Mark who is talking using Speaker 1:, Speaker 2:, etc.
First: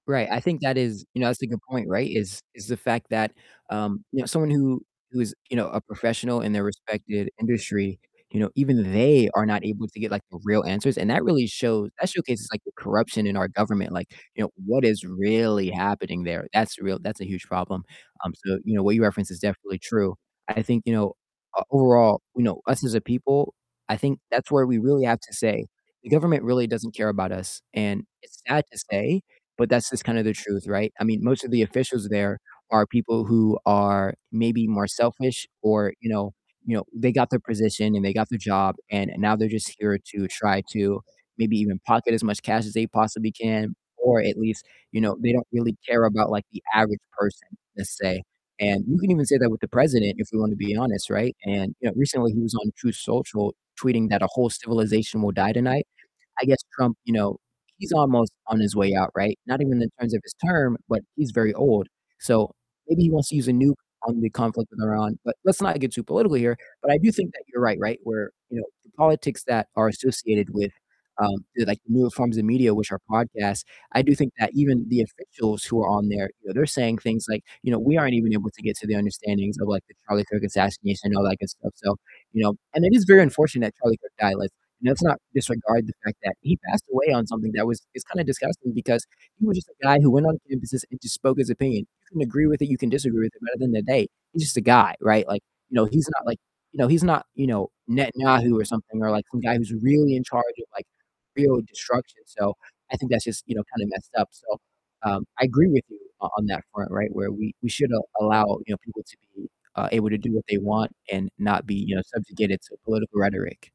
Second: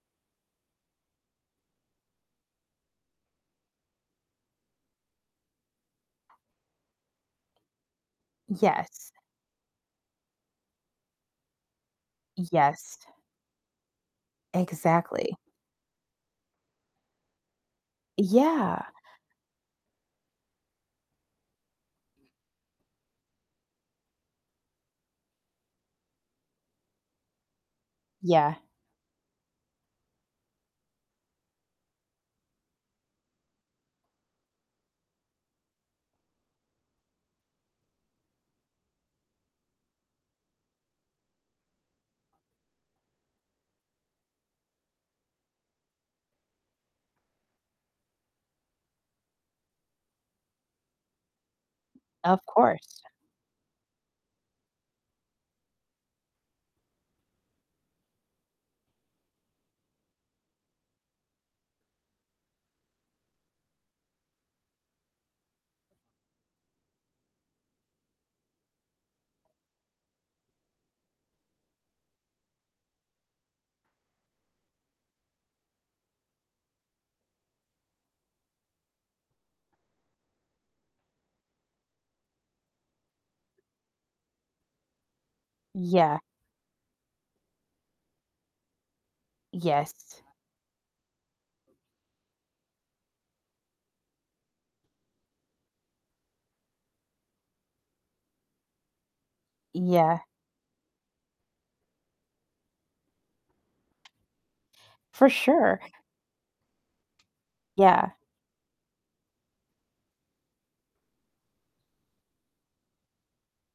Speaker 1: Right, I think that is you know, that's a good point, right? Is is the fact that, um, you know, someone who who is, you know, a professional in their respected industry, you know, even
Speaker 2: Yes.
Speaker 1: they are not able to get, like, the real answers, and that really shows that showcases, like, the
Speaker 2: Yes.
Speaker 1: corruption in our government. Like, you know, what is
Speaker 2: Exactly.
Speaker 1: really happening there? That's real that's a huge problem. Um, so, you know,
Speaker 2: Yeah.
Speaker 1: what you referenced is definitely true. I think, you know, uh, overall, you know, us as a people, I think that's where we really have to say the government really doesn't care about us. And it's
Speaker 2: Yeah.
Speaker 1: sad to say, but that's just kind of the truth, right? I mean, most of the officials there are people who are maybe more selfish or, you know you know, they got their position and they got their job, and now they're just here to try to maybe even pocket as much cash as they possibly can, or at least, you know, they don't really care about, like, the average person, let's say, and you can even say that with the president, if we want to be honest, right? And, you know, recently he
Speaker 2: Of
Speaker 1: was on Truth
Speaker 2: course.
Speaker 1: Social tweeting that "a whole civilization will die tonight." I guess Trump, you know, he's almost on his way out, right? Not even in terms of his term, but he's very old, so maybe he wants to use a nuke on the conflict with Iran. But let's not get too political here. But I do think that you're right, right? Where, you know, the politics that are associated with, um, to like newer forms of media, which are podcasts, I do think that even the officials who are on there, you know, they're saying things like, you know, "We aren't even able to get to the understandings of, like, the Charlie Kirk assassination and all that good stuff," so, you know. And it is very unfortunate that Charlie Kirk died. Like, let's not disregard the fact
Speaker 2: Yeah.
Speaker 1: that he passed away on something that was is kinda disgusting, because he was just a guy who
Speaker 2: Yes.
Speaker 1: went on campuses and just spoke his opinion. You can agree with it, you can disagree with it, but at the end of the day, he's just a guy, right? Like, you know, he's not, like, you know, he's not, you know, Netanyahu or something, or, like, some guy who's really
Speaker 2: Yeah.
Speaker 1: in charge of, like, real destruction. So I think that's just, you know, kind of messed up, So, um,
Speaker 2: For
Speaker 1: I agree
Speaker 2: sure.
Speaker 1: with you o on that front, right? Where we we should
Speaker 2: Yeah.
Speaker 1: allow, you know, people to be, uh, able to do what they want and not be, you know, subjugated to political rhetoric.